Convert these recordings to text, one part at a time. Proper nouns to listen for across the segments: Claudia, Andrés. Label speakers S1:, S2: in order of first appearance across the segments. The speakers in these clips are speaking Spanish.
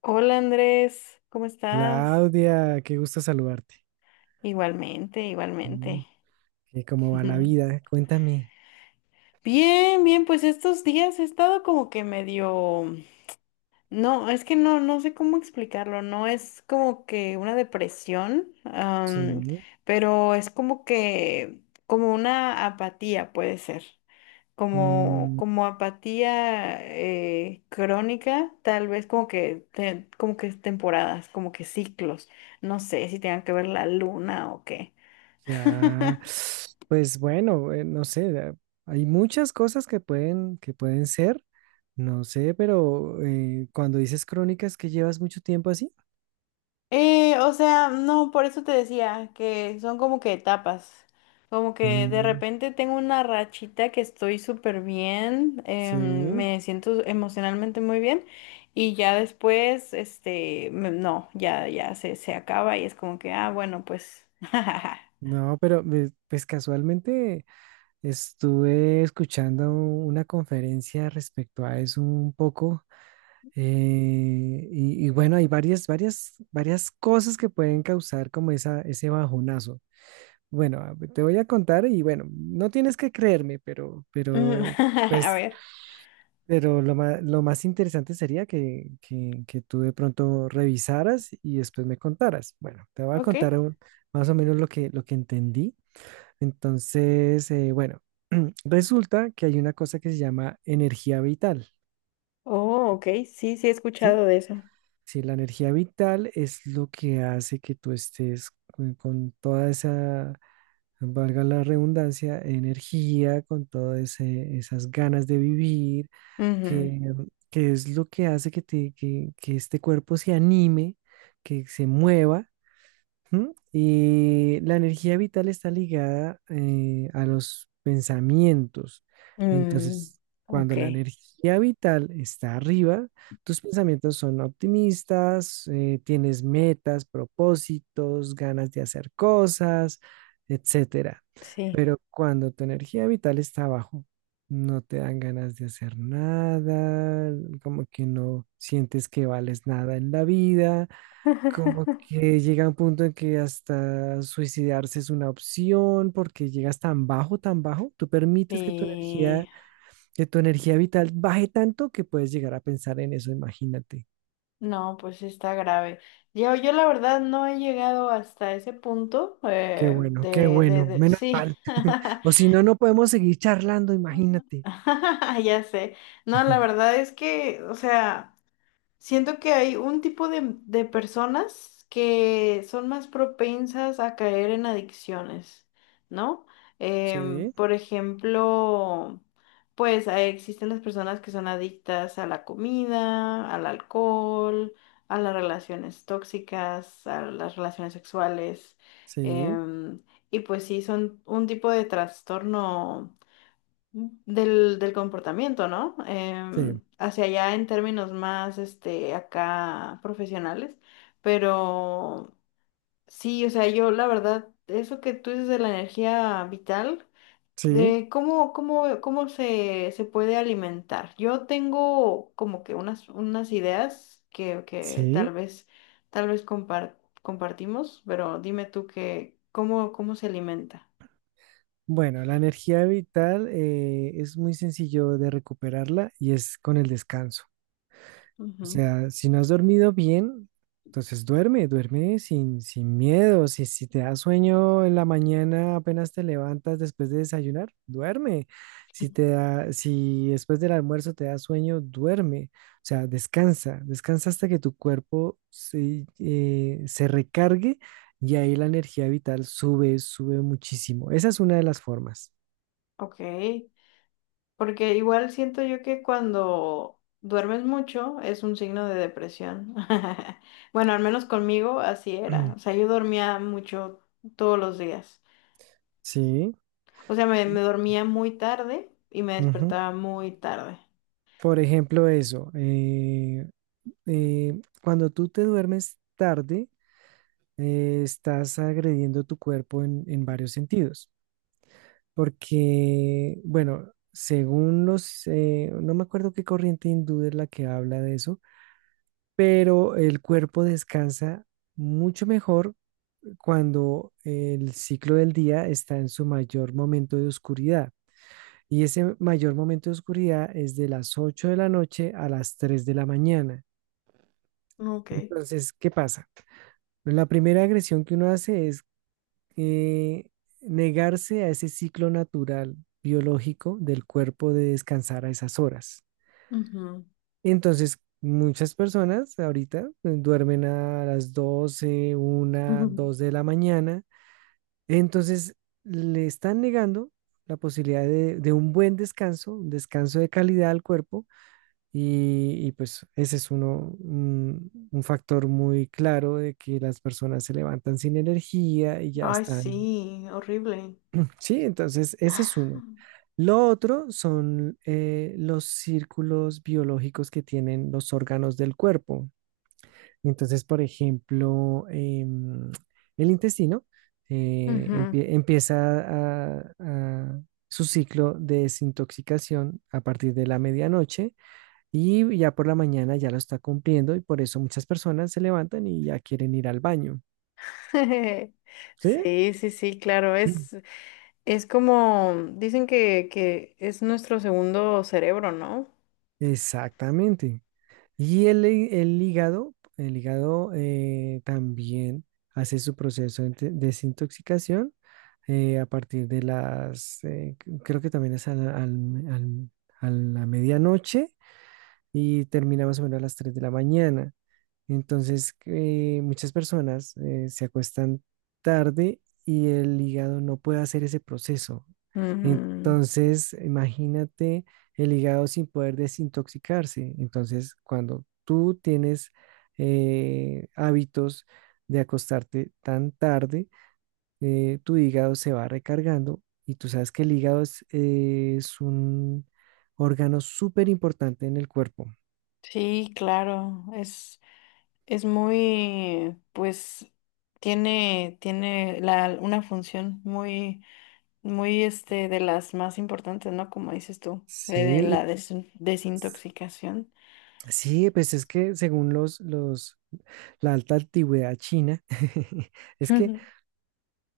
S1: Hola Andrés, ¿cómo estás?
S2: Claudia, qué gusto saludarte.
S1: Igualmente,
S2: Mm,
S1: igualmente.
S2: ¿Cómo va la vida? Cuéntame.
S1: Bien, bien, pues estos días he estado como que medio, no, es que no, no sé cómo explicarlo, no es como que una depresión,
S2: Sí.
S1: pero es como que, como una apatía puede ser, como,
S2: Mm,
S1: como apatía crónica, tal vez como que temporadas, como que ciclos, no sé si tengan que ver la luna o qué.
S2: ya, pues bueno, no sé, hay muchas cosas que pueden ser, no sé, pero cuando dices crónicas que llevas mucho tiempo así.
S1: O sea, no, por eso te decía que son como que etapas. Como que de
S2: Mm,
S1: repente tengo una rachita que estoy súper bien,
S2: sí.
S1: me siento emocionalmente muy bien y ya después, este, no, ya se acaba y es como que, ah, bueno, pues,
S2: No, pero pues casualmente estuve escuchando una conferencia respecto a eso un poco. Y bueno, hay varias, cosas que pueden causar como esa, ese bajonazo. Bueno, te voy a contar y bueno, no tienes que creerme, pero,
S1: Mm,
S2: pero,
S1: a
S2: pues,
S1: ver,
S2: pero lo más, interesante sería que tú de pronto revisaras y después me contaras. Bueno, te voy a
S1: ok.
S2: contar más o menos lo que, entendí. Entonces, bueno, resulta que hay una cosa que se llama energía vital.
S1: Oh, ok, sí, sí he
S2: ¿Sí?
S1: escuchado de eso.
S2: Sí, la energía vital es lo que hace que tú estés con, toda esa, valga la redundancia, energía, con todas esas ganas de vivir,
S1: Ujú.
S2: que, es lo que hace que este cuerpo se anime, que se mueva. ¿Mm? Y la energía vital está ligada a los pensamientos.
S1: Mm,
S2: Entonces,
S1: ok,
S2: cuando la energía vital está arriba, tus pensamientos son optimistas, tienes metas, propósitos, ganas de hacer cosas, etcétera.
S1: sí.
S2: Pero cuando tu energía vital está abajo, no te dan ganas de hacer nada, como que no sientes que vales nada en la vida, como que llega un punto en que hasta suicidarse es una opción porque llegas tan bajo, tú permites que tu
S1: Sí.
S2: energía, vital baje tanto que puedes llegar a pensar en eso, imagínate.
S1: No, pues sí está grave. Yo la verdad no he llegado hasta ese punto
S2: Qué
S1: de, de,
S2: bueno,
S1: de,
S2: menos
S1: sí,
S2: mal. O si no, no podemos seguir charlando, imagínate.
S1: ya sé. No, la verdad es que, o sea. Siento que hay un tipo de, personas que son más propensas a caer en adicciones, ¿no?
S2: Sí,
S1: Por ejemplo, pues existen las personas que son adictas a la comida, al alcohol, a las relaciones tóxicas, a las relaciones sexuales.
S2: sí,
S1: em, y pues sí, son un tipo de trastorno del comportamiento, ¿no?
S2: sí,
S1: Hacia allá en términos más, este, acá profesionales, pero sí, o sea, yo la verdad, eso que tú dices de la energía vital,
S2: sí,
S1: de ¿cómo se puede alimentar? Yo tengo como que unas ideas que
S2: sí.
S1: tal vez compartimos, pero dime tú que, ¿cómo se alimenta?
S2: Bueno, la energía vital es muy sencillo de recuperarla y es con el descanso. O
S1: Ujú.
S2: sea, si no has dormido bien, entonces duerme, duerme sin, miedo. Si te da sueño en la mañana, apenas te levantas después de desayunar, duerme. Si después del almuerzo te da sueño, duerme. O sea, descansa, descansa hasta que tu cuerpo se recargue y ahí la energía vital sube, sube muchísimo. Esa es una de las formas.
S1: Ok. Porque igual siento yo que cuando duermes mucho es un signo de depresión. Bueno, al menos conmigo así era. O sea, yo dormía mucho todos los días.
S2: Sí.
S1: O sea, me dormía muy tarde y me
S2: Ujú.
S1: despertaba muy tarde.
S2: Por ejemplo, eso. Cuando tú te duermes tarde, estás agrediendo tu cuerpo en, varios sentidos, porque, bueno, según no me acuerdo qué corriente hindú es la que habla de eso, pero el cuerpo descansa mucho mejor cuando el ciclo del día está en su mayor momento de oscuridad. Y ese mayor momento de oscuridad es de las 8 de la noche a las 3 de la mañana.
S1: Ok.
S2: Entonces, ¿qué pasa? La primera agresión que uno hace es eh, negarse a ese ciclo natural biológico del cuerpo de descansar a esas horas.
S1: Ujú.
S2: Entonces, muchas personas ahorita duermen a las doce una dos de la mañana. Entonces, le están negando la posibilidad de, un buen descanso, un descanso de calidad al cuerpo pues ese es un factor muy claro de que las personas se levantan sin energía y ya
S1: Ay,
S2: están.
S1: sí, horrible.
S2: Sí, entonces ese es uno. Lo otro son los círculos biológicos que tienen los órganos del cuerpo. Entonces, por ejemplo, em, el intestino
S1: Ujú.
S2: empieza a su ciclo de desintoxicación a partir de la medianoche y ya por la mañana ya lo está cumpliendo y por eso muchas personas se levantan y ya quieren ir al baño. ¿Sí?
S1: Sí, sí, sí, claro, es como, dicen que es nuestro segundo cerebro, ¿no?
S2: Exactamente. Y el hígado, también hace su proceso de desintoxicación a partir de creo que también es a la medianoche y termina más o menos a las 3 de la mañana. Entonces, muchas personas se acuestan tarde y el hígado no puede hacer ese proceso.
S1: Ujú.
S2: Entonces, imagínate el hígado sin poder desintoxicarse. Entonces, cuando tú tienes hábitos de acostarte tan tarde, tu hígado se va recargando y tú sabes que el hígado es un órgano súper importante en el cuerpo.
S1: Sí, claro, es muy, pues, tiene una función muy, muy, este, de las más importantes, ¿no? Como dices tú, de la
S2: Sí,
S1: desintoxicación.
S2: sí, pues es que según la alta antigüedad china, es que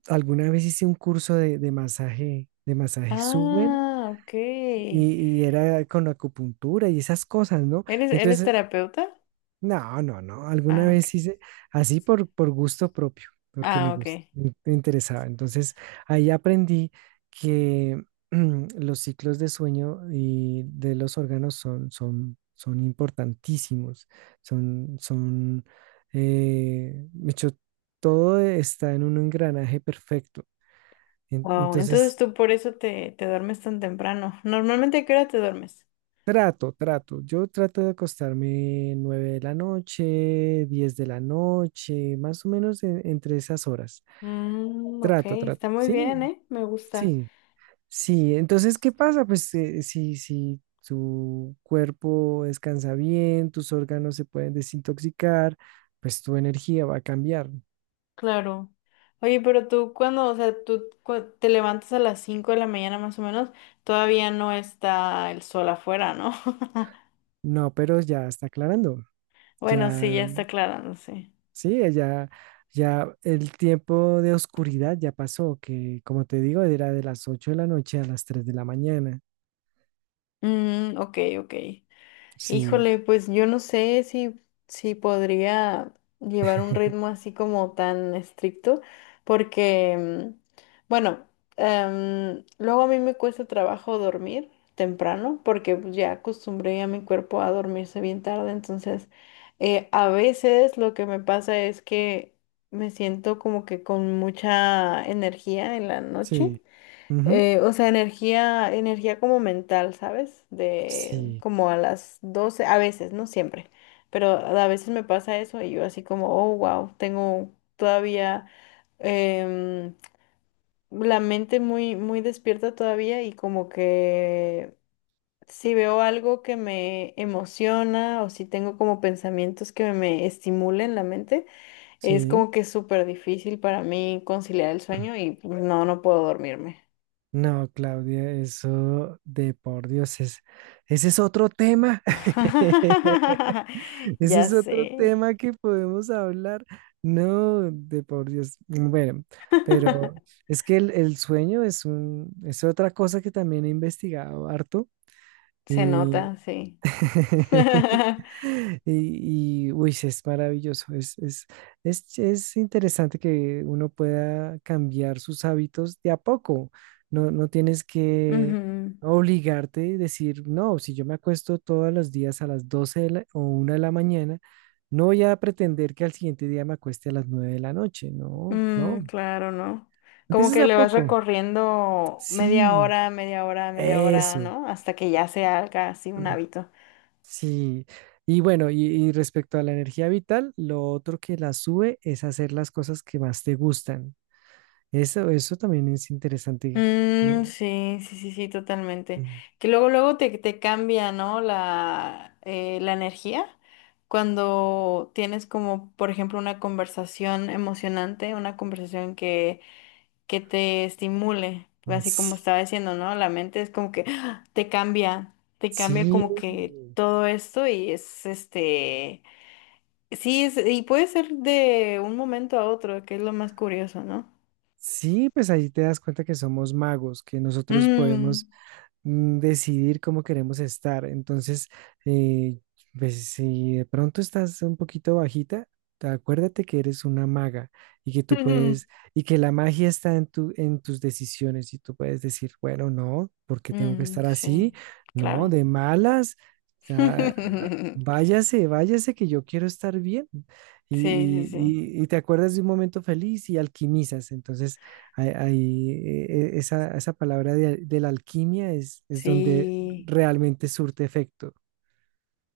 S2: alguna vez hice un curso de, masaje, de masaje suwen
S1: Ah, ok. ¿Eres,
S2: y era con acupuntura y esas cosas, ¿no?
S1: eres
S2: Entonces
S1: terapeuta?
S2: no, no, no. Alguna
S1: Ah, ok.
S2: vez hice así por, gusto propio, porque
S1: Ah, ok.
S2: me interesaba. Entonces, ahí aprendí que los ciclos de sueño y de los órganos son importantísimos. Son, son, de hecho, todo está en un engranaje perfecto.
S1: Wow,
S2: Entonces,
S1: entonces tú por eso te duermes tan temprano. ¿Normalmente a qué hora te duermes?
S2: trato, trato. Yo trato de acostarme 9 de la noche, 10 de la noche, más o menos entre esas horas.
S1: Mm, ok,
S2: Trato, trato.
S1: está muy
S2: Sí,
S1: bien, ¿eh? Me gusta.
S2: sí, sí. Entonces, ¿qué pasa? Pues si tu cuerpo descansa bien, tus órganos se pueden desintoxicar, pues tu energía va a cambiar.
S1: Claro. Oye, pero tú cuando, o sea, tú te levantas a las 5 de la mañana más o menos, todavía no está el sol afuera, ¿no?
S2: No, pero ya está aclarando.
S1: Bueno,
S2: Ya
S1: sí, ya está aclarándose.
S2: Sí, ella, ya el tiempo de oscuridad ya pasó, que como te digo, era de las 8 de la noche a las tres de la mañana.
S1: Mm, ok, ok.
S2: Sí,
S1: Híjole, pues yo no sé si podría llevar un ritmo así como tan estricto, porque, bueno, luego a mí me cuesta trabajo dormir temprano, porque pues, ya acostumbré a mi cuerpo a dormirse bien tarde, entonces a veces lo que me pasa es que me siento como que con mucha energía en la noche.
S2: sí. Ujú.
S1: O sea, energía, energía como mental, ¿sabes? De
S2: Sí,
S1: como a las 12, a veces, no siempre, pero a veces me pasa eso y yo así como, oh, wow, tengo todavía em, la mente muy, muy despierta todavía y como que si veo algo que me emociona o si tengo como pensamientos que me estimulen la mente, es
S2: sí.
S1: como que es súper difícil para mí conciliar el sueño y pues, no puedo dormirme.
S2: No, Claudia, eso de por Dios ese es otro tema. Ese
S1: Ya
S2: es otro
S1: sé.
S2: tema que podemos hablar. No, de por Dios. Bueno, pero es que el sueño es es otra cosa que también he investigado harto.
S1: Se nota, sí.
S2: Y, uy, sí, es maravilloso. Es interesante que uno pueda cambiar sus hábitos de a poco. No, no tienes que
S1: Ujú.
S2: obligarte y decir, no, si yo me acuesto todos los días a las 12 o 1 de la mañana, no voy a pretender que al siguiente día me acueste a las 9 de la noche. No,
S1: Mm,
S2: no.
S1: claro, ¿no? Como
S2: Empiezas
S1: que
S2: de a
S1: le vas
S2: poco.
S1: recorriendo media
S2: Sí,
S1: hora, media hora, media hora,
S2: eso.
S1: ¿no? Hasta que ya se haga así un hábito.
S2: Sí, y bueno, y respecto a la energía vital, lo otro que la sube es hacer las cosas que más te gustan. Eso también es interesante.
S1: Mm,
S2: eh,
S1: sí, sí, sí, sí, totalmente.
S2: Mm,
S1: Que luego, luego te cambia, ¿no? La energía. Cuando tienes como, por ejemplo, una conversación emocionante, una conversación que te estimule,
S2: mm,
S1: así como estaba
S2: sí,
S1: diciendo, ¿no? La mente es como que ¡ah! Te cambia
S2: sí,
S1: como que todo esto y es este, sí, es, y puede ser de un momento a otro, que es lo más curioso, ¿no?
S2: sí, pues ahí te das cuenta que somos magos, que nosotros
S1: Mm,
S2: podemos decidir cómo queremos estar. Entonces, eh, pues, si de pronto estás un poquito bajita, acuérdate que eres una maga y que tú puedes, y que la magia está en tus decisiones y tú puedes decir, bueno, no, ¿porque tengo que
S1: mm,
S2: estar así?
S1: sí,
S2: No,
S1: claro.
S2: de malas. O sea, váyase, váyase que yo quiero estar bien.
S1: Sí, sí,
S2: Y, y-
S1: sí.
S2: y- y te acuerdas de un momento feliz y alquimizas. Entonces, ahí, esa palabra de, la alquimia es donde
S1: Sí.
S2: realmente surte efecto.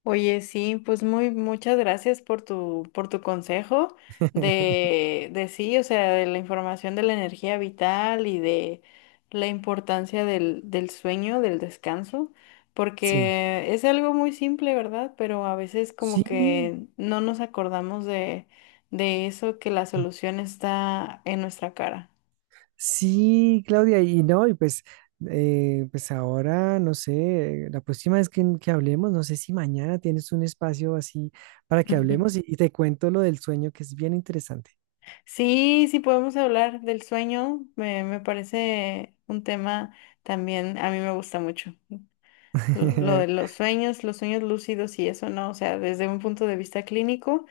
S1: Oye, sí, pues muchas gracias por tu, consejo de sí, o sea, de la información de la energía vital y de la importancia del sueño, del descanso,
S2: Sí.
S1: porque es algo muy simple, ¿verdad? Pero a veces como
S2: Sí,
S1: que no nos acordamos de eso, que la solución está en nuestra cara.
S2: sí, Claudia, y no, y pues, ahora, no sé, la próxima vez que hablemos, no sé si mañana tienes un espacio así para que hablemos y, y te cuento lo del sueño, que es bien interesante.
S1: Sí, sí podemos hablar del sueño, me parece un tema también, a mí me gusta mucho. Lo de los sueños lúcidos y eso, ¿no? O sea, desde un punto de vista clínico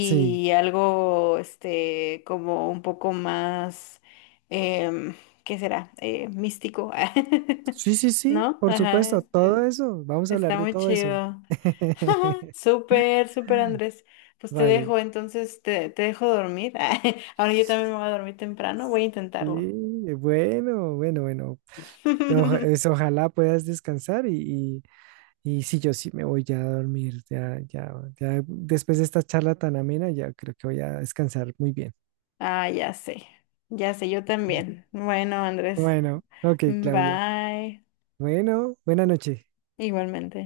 S2: Sí,
S1: algo, este, como un poco más, em, ¿qué será? Místico,
S2: sí, sí, sí,
S1: ¿no?
S2: por
S1: Ajá,
S2: supuesto,
S1: eh,
S2: todo eso, vamos a hablar
S1: está
S2: de
S1: muy
S2: todo eso.
S1: chido. Súper, súper, Andrés. Pues te
S2: Vale.
S1: dejo, entonces te dejo dormir. Ahora yo también me voy a dormir temprano, voy a intentarlo.
S2: Sí, bueno, bueno, bueno. Ojalá puedas descansar y sí, yo sí me voy ya a dormir. Ya, ya, ya después de esta charla tan amena, ya creo que voy a descansar muy bien.
S1: Ah, ya sé, yo también. Bueno, Andrés.
S2: Bueno, ok, Claudia.
S1: Bye.
S2: Bueno, buena noche.
S1: Igualmente.